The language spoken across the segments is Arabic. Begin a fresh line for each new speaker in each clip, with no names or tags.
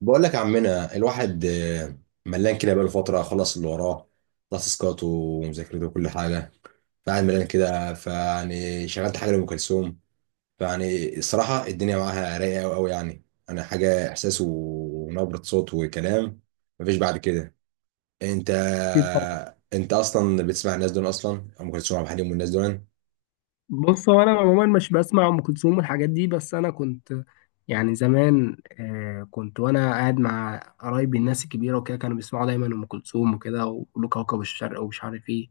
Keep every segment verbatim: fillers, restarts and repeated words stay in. بقول لك يا عمنا الواحد، آه، ملان كده بقاله فترة، خلص اللي وراه، خلص تاسكاته ومذاكرته وكل حاجة، فقاعد ملان كده. فيعني شغلت حاجة لأم كلثوم. فيعني الصراحة الدنيا معاها رايقة أوي أوي، يعني أنا حاجة، إحساس ونبرة صوت وكلام، مفيش بعد كده. أنت
أكيد طبعا.
أنت أصلا بتسمع الناس دول؟ أصلا أم كلثوم، عبد الحليم والناس دول.
بص، هو أنا عموما مش بسمع أم كلثوم والحاجات دي، بس أنا كنت يعني زمان آه كنت وأنا قاعد مع قرايبي الناس الكبيرة وكده، كانوا بيسمعوا دايما أم كلثوم وكده، ويقولوا كوكب الشرق ومش عارف إيه.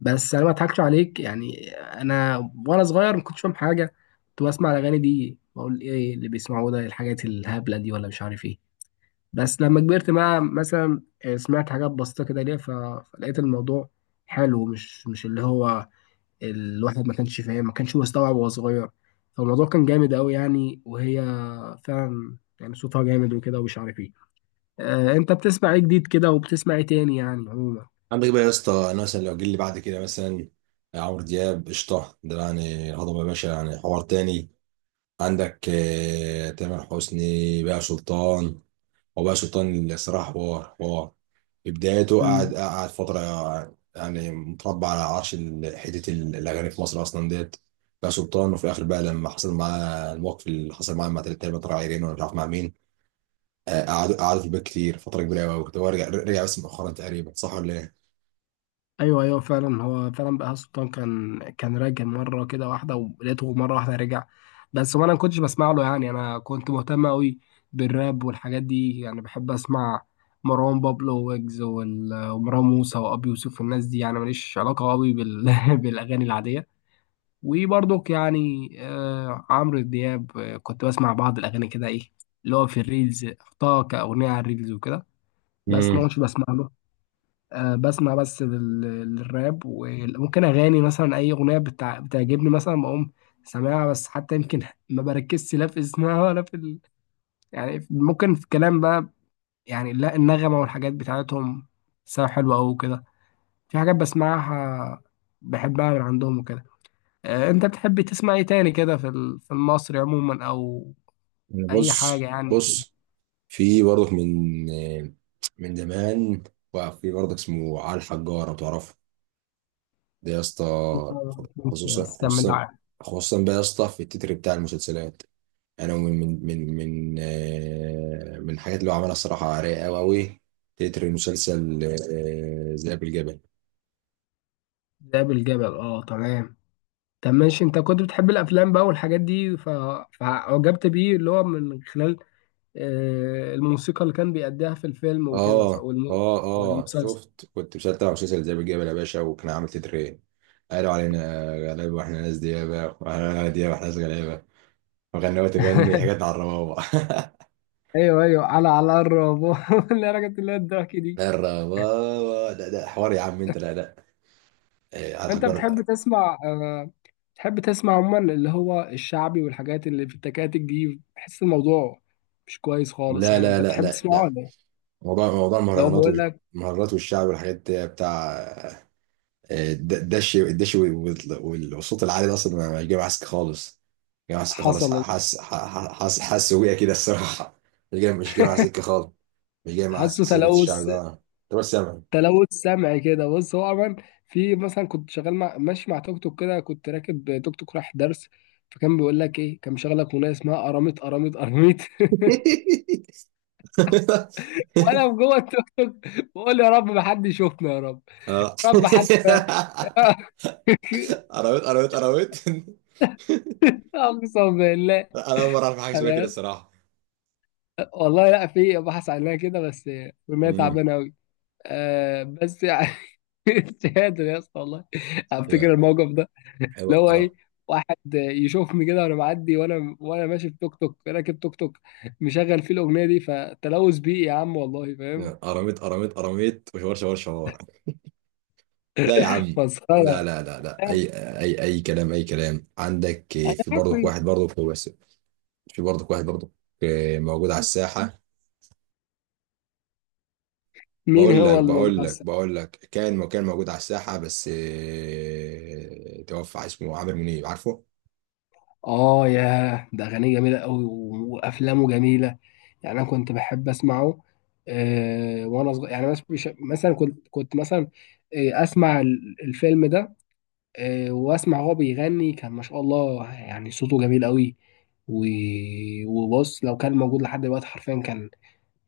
بس أنا ما أضحكش عليك، يعني أنا وأنا صغير ما كنتش فاهم حاجة، كنت بسمع الأغاني دي بقول إيه اللي بيسمعوه ده، الحاجات الهبلة دي ولا مش عارف إيه. بس لما كبرت بقى مثلا آه، سمعت حاجات بسيطة كده ليها، ف- فلقيت الموضوع حلو، مش مش اللي هو الواحد ما كانش فاهم، ما كانش مستوعب وهو صغير. فالموضوع كان جامد قوي يعني، وهي فعلا يعني صوتها جامد وكده ومش عارف ايه. آه انت بتسمع ايه جديد كده، وبتسمع ايه تاني يعني عموما؟
عندك بقى يا اسطى، أنا مثلا لو جيلي بعد كده، مثلا عمرو دياب، قشطة ده يعني، هضبة يا باشا، يعني حوار تاني. عندك آه، تامر حسني بقى سلطان. هو بقى سلطان اللي صراحة، حوار حوار. في بدايته قعد
مم.
قعد فترة، يعني متربع على عرش ال- حتة ال- الأغاني في مصر أصلا ديت. بقى سلطان، وفي الآخر بقى لما حصل معاه الموقف اللي حصل معاه مع تلات تقريبا، طلع عيرين ولا مش عارف مع مين. آه، قعدوا قعدوا في البيت كتير، فترة كبيرة أوي كنت. هو رجع رجع بس مؤخرا تقريبا، صح ولا إيه؟
ايوه ايوه فعلا، هو فعلا بقى سلطان كان كان راجع مره كده واحده، ولقيته مره واحده رجع بس. وانا ما كنتش بسمع له، يعني انا كنت مهتم قوي بالراب والحاجات دي، يعني بحب اسمع مروان بابلو ويجز وال- ومروان موسى وابي يوسف والناس دي، يعني ماليش علاقه قوي بال... بالاغاني العاديه. وبرضك يعني آه عمرو دياب، آه كنت بسمع بعض الأغاني كده، إيه اللي هو في الريلز حطها كأغنية على الريلز وكده. بس
امم.
ما كنتش بسمع له، آه بسمع بس لل- للراب، وممكن أغاني مثلا، أي أغنية بتع... بتعجبني مثلا بقوم سامعها، بس حتى يمكن ما بركزش لا في اسمها ولا في ال... يعني ممكن في الكلام بقى، يعني لا النغمة والحاجات بتاعتهم سواء حلوة أو كده، في حاجات بسمعها بحبها من عندهم وكده. آه، انت بتحب تسمع ايه تاني كده في ال- في المصري عموما او اي حاجه
بص
يعني؟
بص، في برضك من آه، من زمان، وفي برضك اسمه علي الحجار لو تعرفه، ده يا اسطى، خصوصا
بس كمل
خصوصا،
عادي.
خصوصا بقى يا اسطى في التتر بتاع المسلسلات. انا من من من من آه، من الحاجات اللي هو عملها، الصراحه رايقه قوي قوي. تتر مسلسل آه، ذئاب الجبل.
ذئاب الجبل، اه تمام. طب ماشي، انت كنت بتحب الافلام بقى والحاجات دي ف... فعجبت بيه، اللي هو من خلال آه، الموسيقى اللي كان بيأديها في الفيلم وكده صح؟
اه
والم...
اه اه،
والمسلسل.
شفت كنت مسلسل تبع مسلسل ذئاب الجبل يا باشا، وكان عامل تتر ايه؟ قالوا علينا غلابه واحنا ناس ديابه، واحنا ديابه واحنا ناس غلابه، وغنوه تغني حاجات على الربابه.
ايوه ايوه، على على الربو اللي رجعت اللي هي الضحك دي.
الربابه، لا لا، حوار يا عم انت، لا لا، إيه، على
انت بتحب
الحجر.
تسمع آه، بتحب تسمع عموما اللي هو الشعبي والحاجات اللي في التكاتك دي، بحس الموضوع مش كويس خالص
لا
يعني،
لا
انت
لا
بتحب
لا
تسمعه ولا
لا،
ايه؟
موضوع موضوع
لو
المهرجانات،
بقول لك.
والمهرجانات والشعب والحاجات دي، بتاع آه، الد- الدش الدش وال- وال- والصوت العالي ده، اصلا ما جاي معسك خالص. جاي معسك
حصل
خالص،
والله،
حاسس حاسس حاسس بيها كده الصراحه. مش جاي مش جاي مع سكه خالص، مش جاي مع
حاسه
سكه
تلوث
الشعب ده. طب سامع.
تلوث سمعي كده. بص هو عموما، في مثلا، كنت شغال مع، ماشي مع توك توك كده، كنت راكب توك توك رايح درس، فكان بيقول لك ايه، كان مشغل لك اغنيه اسمها قراميط قراميط قراميط وانا في جوه التوك توك بقول يا رب ما حد يشوفنا، يا رب
اه.
يا رب حد
قرويت قرويت قرويت.
اقسم بالله،
انا اول مره اعرف حاجه اسمها
انا
كده
يس-
الصراحه.
والله لا في بحث عنها كده، بس بما
امم.
تعبانه قوي. أه بس يعني مش قادر يا اسطى والله،
ايوه
افتكر الموقف ده،
ايوه،
اللي هو ايه،
قرا-
واحد يشوفني كده وانا معدي، وانا وانا ماشي في توك توك راكب توك توك مشغل فيه الاغنيه دي، فتلوث بيئي يا عم، والله فاهم.
قراميط قراميط قراميط، وشوار شوار شوار. لا يا عم، لا
مسخره.
لا لا لا، اي اي اي كلام، اي كلام. عندك آه،
انا
في
عارف.
برضك واحد برضك، هو بس. في برضك واحد برضك، آه، موجود على الساحه.
مين
بقول
هو
لك
الموجود؟
بقول لك بقول لك كان كان موجود على الساحه بس، آه، توفى، اسمه عامر منيب، عارفه؟
اه ياه، ده اغانيه جميله قوي وافلامه جميله، يعني انا كنت بحب اسمعه آه وانا صغير يعني، مش مش- مثلا كنت كنت مثلا آه اسمع ال- الفيلم ده، آه واسمع هو بيغني، كان ما شاء الله يعني صوته جميل قوي. و- وبص، لو كان موجود لحد دلوقتي حرفيا، كان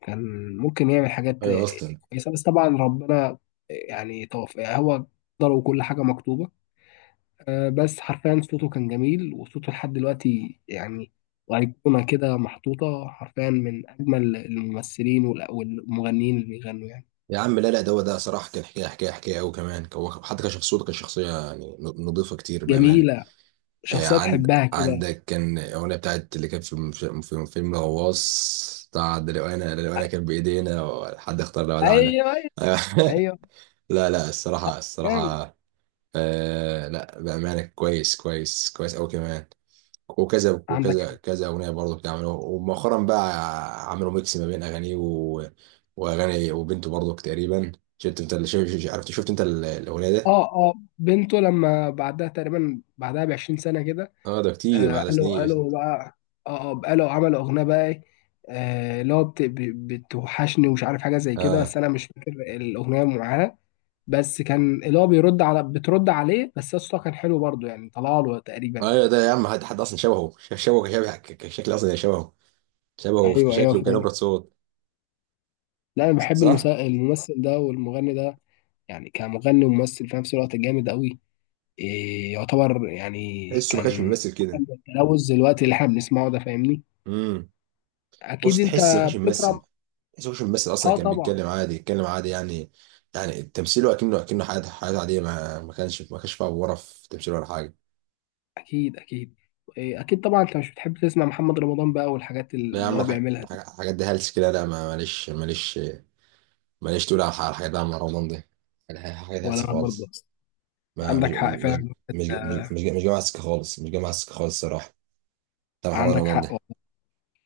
كان ممكن يعمل حاجات
ايوه
آه،
اصلا.
كويسه، بس طبعا ربنا آه، يعني توفى هو، قدره وكل حاجه مكتوبه. آه، بس حرفيا صوته كان جميل، وصوته لحد دلوقتي يعني وأيقونة كده محطوطة حرفيا، من أجمل الممثلين والأ- والمغنيين اللي بيغنوا يعني.
يا عم لا لا، ده هو ده صراحه، كان حكايه حكايه حكايه قوي كمان. هو حتى كشخصيته، كشخصيه يعني، نظيفه كتير بامانه.
جميلة،
آه،
شخصية
عند
تحبها كده.
عندك كان الأغنية بتاعت، اللي كانت في المف- في فيلم الغواص بتاع ده، لو أنا لو أنا كان بإيدينا، حد اختار لو ودعنا،
أيوه أيوه
آه،
أيوه،
لا لا، الصراحة
كان
الصراحة، آه لا بأمانة كويس كويس كويس أوي كمان. وكذا
عندك
وكذا
حق.
كذا أغنية برضه بتعملوا، ومؤخرا بقى عملوا ميكس ما بين أغانيه و- وأغاني وبنته برضه تقريبا. شفت أنت اللي شفت عرفت شفت أنت ال- الأغنية ده؟
أه أه، بنته لما بعدها تقريبا، بعدها بعشرين سنة كده.
أه ده كتير
آه
بعد
قالوا
سنين.
قالوا بقى، أه أه قالوا عملوا أغنية بقى إيه، آه، اللي هو بت- بت- بتوحشني ومش عارف حاجة زي كده،
اه
بس أنا مش فاكر الأغنية معاها. بس كان اللي هو بيرد على بترد عليه، بس يا اسطى كان حلو برضه يعني، طلع له تقريبا
ايوه،
يعني.
ده يا عم، حد حد اصلا شبهه، ش- شبهه كشبه، ك- كشكل اصلا يعني، شبهه شبهه في
ايوه ايوه
كشكله وكنبره
فعلا.
صوت،
لا انا بحب
صح؟
المسا... الممثل ده والمغني ده، يعني كمغني وممثل في نفس الوقت جامد قوي، إيه يعتبر يعني،
تحسه ما كانش
كان
بيمثل كده.
تلوث دلوقتي اللي احنا بنسمعه ده، فاهمني؟
امم بص،
اكيد انت
تحس ما كانش بيمثل.
بتكرم.
تحسه ما كانش بيمثل اصلا،
اه
كان
طبعا.
بيتكلم عادي، يتكلم عادي يعني. يعني تمثيله اكنه اكنه حياته، حياته عاديه، ما ما كانش ما كانش فيها ورا في تمثيله ولا حاجه.
اكيد اكيد. إيه اكيد طبعا، انت مش بتحب تسمع محمد رمضان بقى والحاجات
لا يا
اللي
عم،
هو
الح-
بيعملها
الح-
دي؟
الحاجات دي هلس كده. لا ما- ماليش ماليش ماليش تقول على الح- الحاجات دي، عم رمضان دي، الح- الحاجات
ولا
هلس
انا برضه،
خالص. ما مش
عندك حق
مش
فعلا.
مش مش مش جاي مع السكه خالص، مش جاي مع السكه خالص الصراحه، بتاع محمد
عندك
رمضان
حق،
ده.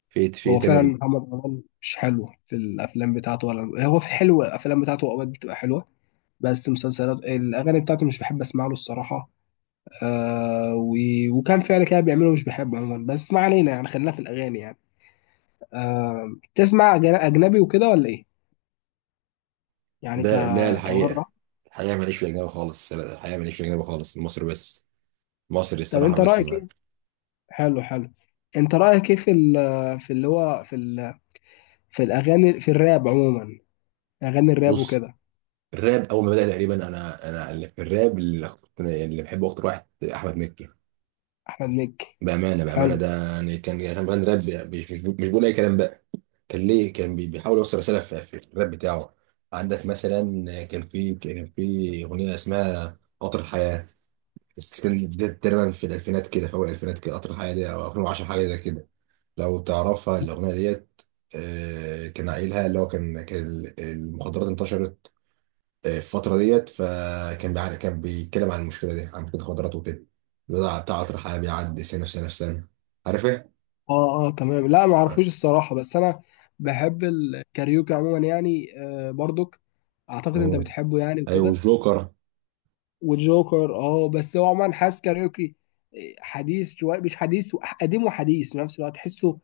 فيت
هو
فيت انا
فعلا
بت...
محمد رمضان مش حلو في الافلام بتاعته، ولا هو في حلو، الافلام بتاعته اوقات بتبقى حلوه، بس مسلسلات الاغاني بتاعته مش بحب اسمع له الصراحه. آه و... وكان فعلا كده بيعمله، مش بحبه عموما، بس ما علينا يعني، خلينا في الاغاني يعني. آه تسمع أجن- اجنبي وكده ولا ايه، يعني ك
ده لا، الحقيقه،
كبره؟
الحقيقه ماليش في الاجنبي خالص، الحقيقه ماليش في الاجنبي خالص، المصري بس، مصري
طب
الصراحه
انت
بس.
رايك
ما
ايه، حلو حلو، انت رايك ايه في ال... في اللي هو في ال... في الاغاني، في الراب عموما، اغاني الراب
بص،
وكده؟
الراب اول ما بدا تقريبا، انا انا اللي في الراب، اللي كنت- اللي بحبه اكتر واحد، احمد مكي
احمد مكي،
بامانه. بامانه
حلو،
ده يعني كان، يعني كان بيغني راب، مش مش مش بيقول اي كلام بقى. كان ليه، كان بي- بيحاول يوصل رساله في في الراب بتاعه. عندك مثلا، كان في كان في اغنيه اسمها قطر الحياه، بس كانت دي تقريبا في الالفينات كده، في اول الالفينات كده، قطر الحياه دي او ألفين وعشرة، حاجه زي كده، لو تعرفها الأغنية ديت. آه، كان قايلها، اللي هو كان، كان ال- المخدرات انتشرت آه، في الفترة ديت. فكان بيع- كان بيتكلم عن المشكلة دي، عن مشكلة المخدرات وكده، بتاع بتاع عطر حياة بيعدي سنة في سنة في سنة، عارف ايه؟
اه اه تمام، لا ما اعرفوش الصراحه، بس انا بحب الكاريوكي عموما يعني، آه برضك اعتقد انت
مم.
بتحبه يعني
ايوه
وكده.
الجوكر.
وجوكر، اه، بس هو عموما حاسس كاريوكي آه، حديث شويه، مش حديث، قديم وحديث في نفس الوقت، تحسه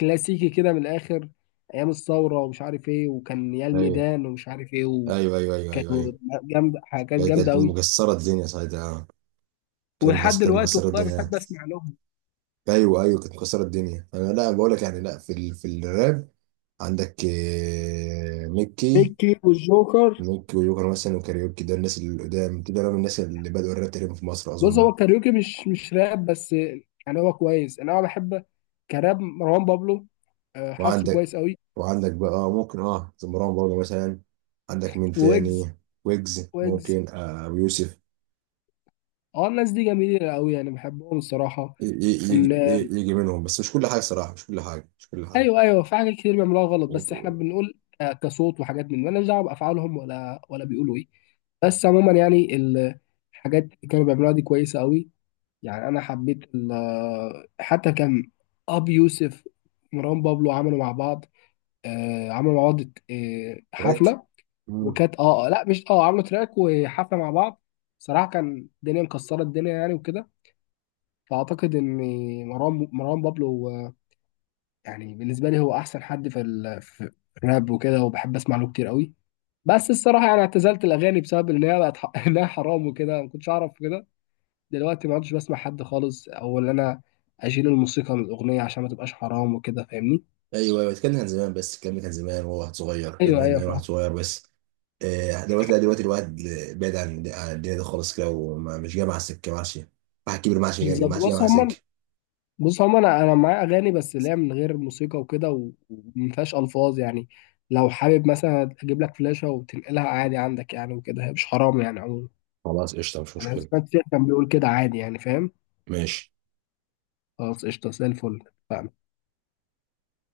كلاسيكي كده من الاخر، ايام الثوره ومش عارف ايه، وكان يا
ايوه
الميدان ومش عارف ايه.
ايوه ايوه ايوه ايوه ايوه،
وجامده حاجات
هي
جامده
كانت
قوي.
مكسرة الدنيا ساعتها، كانت
ولحد
مكسرة، كانت
دلوقتي
مكسرة
والله
الدنيا.
بحب اسمع لهم،
ايوه ايوه، كانت مكسرة الدنيا. انا لا بقول لك يعني، لا في ال... في الراب. عندك آه، ميكي،
ميكي والجوكر.
ممكن ويوكر مثلا، وكاريوكي، ده الناس اللي قدام دول من الناس اللي بدأوا الراب تقريبا في مصر
بص، هو
أظن.
الكاريوكي مش مش راب بس، يعني هو كويس، انا بحب كراب مروان بابلو، آه، حاسه
وعندك
كويس قوي.
وعندك بقى آه، ممكن اه مروان بابلو مثلا. عندك مين
ويجز.
تاني؟ ويجز،
ويجز
ممكن آه ويوسف.
اه، الناس دي جميله قوي يعني، بحبهم الصراحه.
ي- ي- يجي
ال-
ي- يجي منهم، بس مش كل حاجة صراحة، مش كل حاجة، مش كل حاجة.
ايوه ايوه، في حاجات كتير بيعملوها غلط، بس احنا بنقول آه، كصوت وحاجات، من مالناش دعوه بافعالهم ولا ولا بيقولوا ايه، بس عموما يعني ال- الحاجات اللي كانوا بيعملوها دي كويسه قوي، يعني انا حبيت ال- آه، حتى كان ابي يوسف مروان بابلو عملوا مع بعض، آه، عملوا مع بعض آه،
راك.
حفله، وكانت اه آه، لا مش اه عملوا تراك وحفله مع بعض. صراحه كان الدنيا مكسره الدنيا يعني وكده. فاعتقد ان مروان مروان بابلو آه، يعني بالنسبه لي هو احسن حد في ال- في الراب وكده، وبحب اسمع له كتير قوي. بس الصراحه يعني اعتزلت الاغاني بسبب ان هي بقت ح- انها حرام وكده، ما كنتش اعرف كده. دلوقتي ما عدتش بسمع حد خالص، او ان انا اشيل الموسيقى من الاغنيه عشان ما تبقاش حرام وكده، فاهمني؟
ايوه ايوه، الكلام ده كان زمان، بس الكلام ده كان زمان وهو واحد صغير، الكلام ده
ايوه
كان
ايوه
زمان واحد
فاهم.
صغير بس. آه، دلوقتي لا، دلوقتي الواحد بعيد عن عن الدنيا دي خالص كده، ومش جاي مع السكه، ما عادش واحد كبير، ما عادش جاي،
بالظبط.
ما عادش جاي
بص
مع السكه.
هم بص هو انا انا معايا اغاني، بس اللي هي من غير موسيقى وكده، و- وما فيهاش الفاظ يعني، لو حابب مثلا اجيب لك فلاشه وتنقلها عادي عندك يعني وكده، هي مش حرام يعني عموما،
خلاص قشطة، مش
انا
مشكلة.
سمعت شيخ كان بيقول كده عادي يعني فاهم.
ماشي.
خلاص قشطه زي الفل.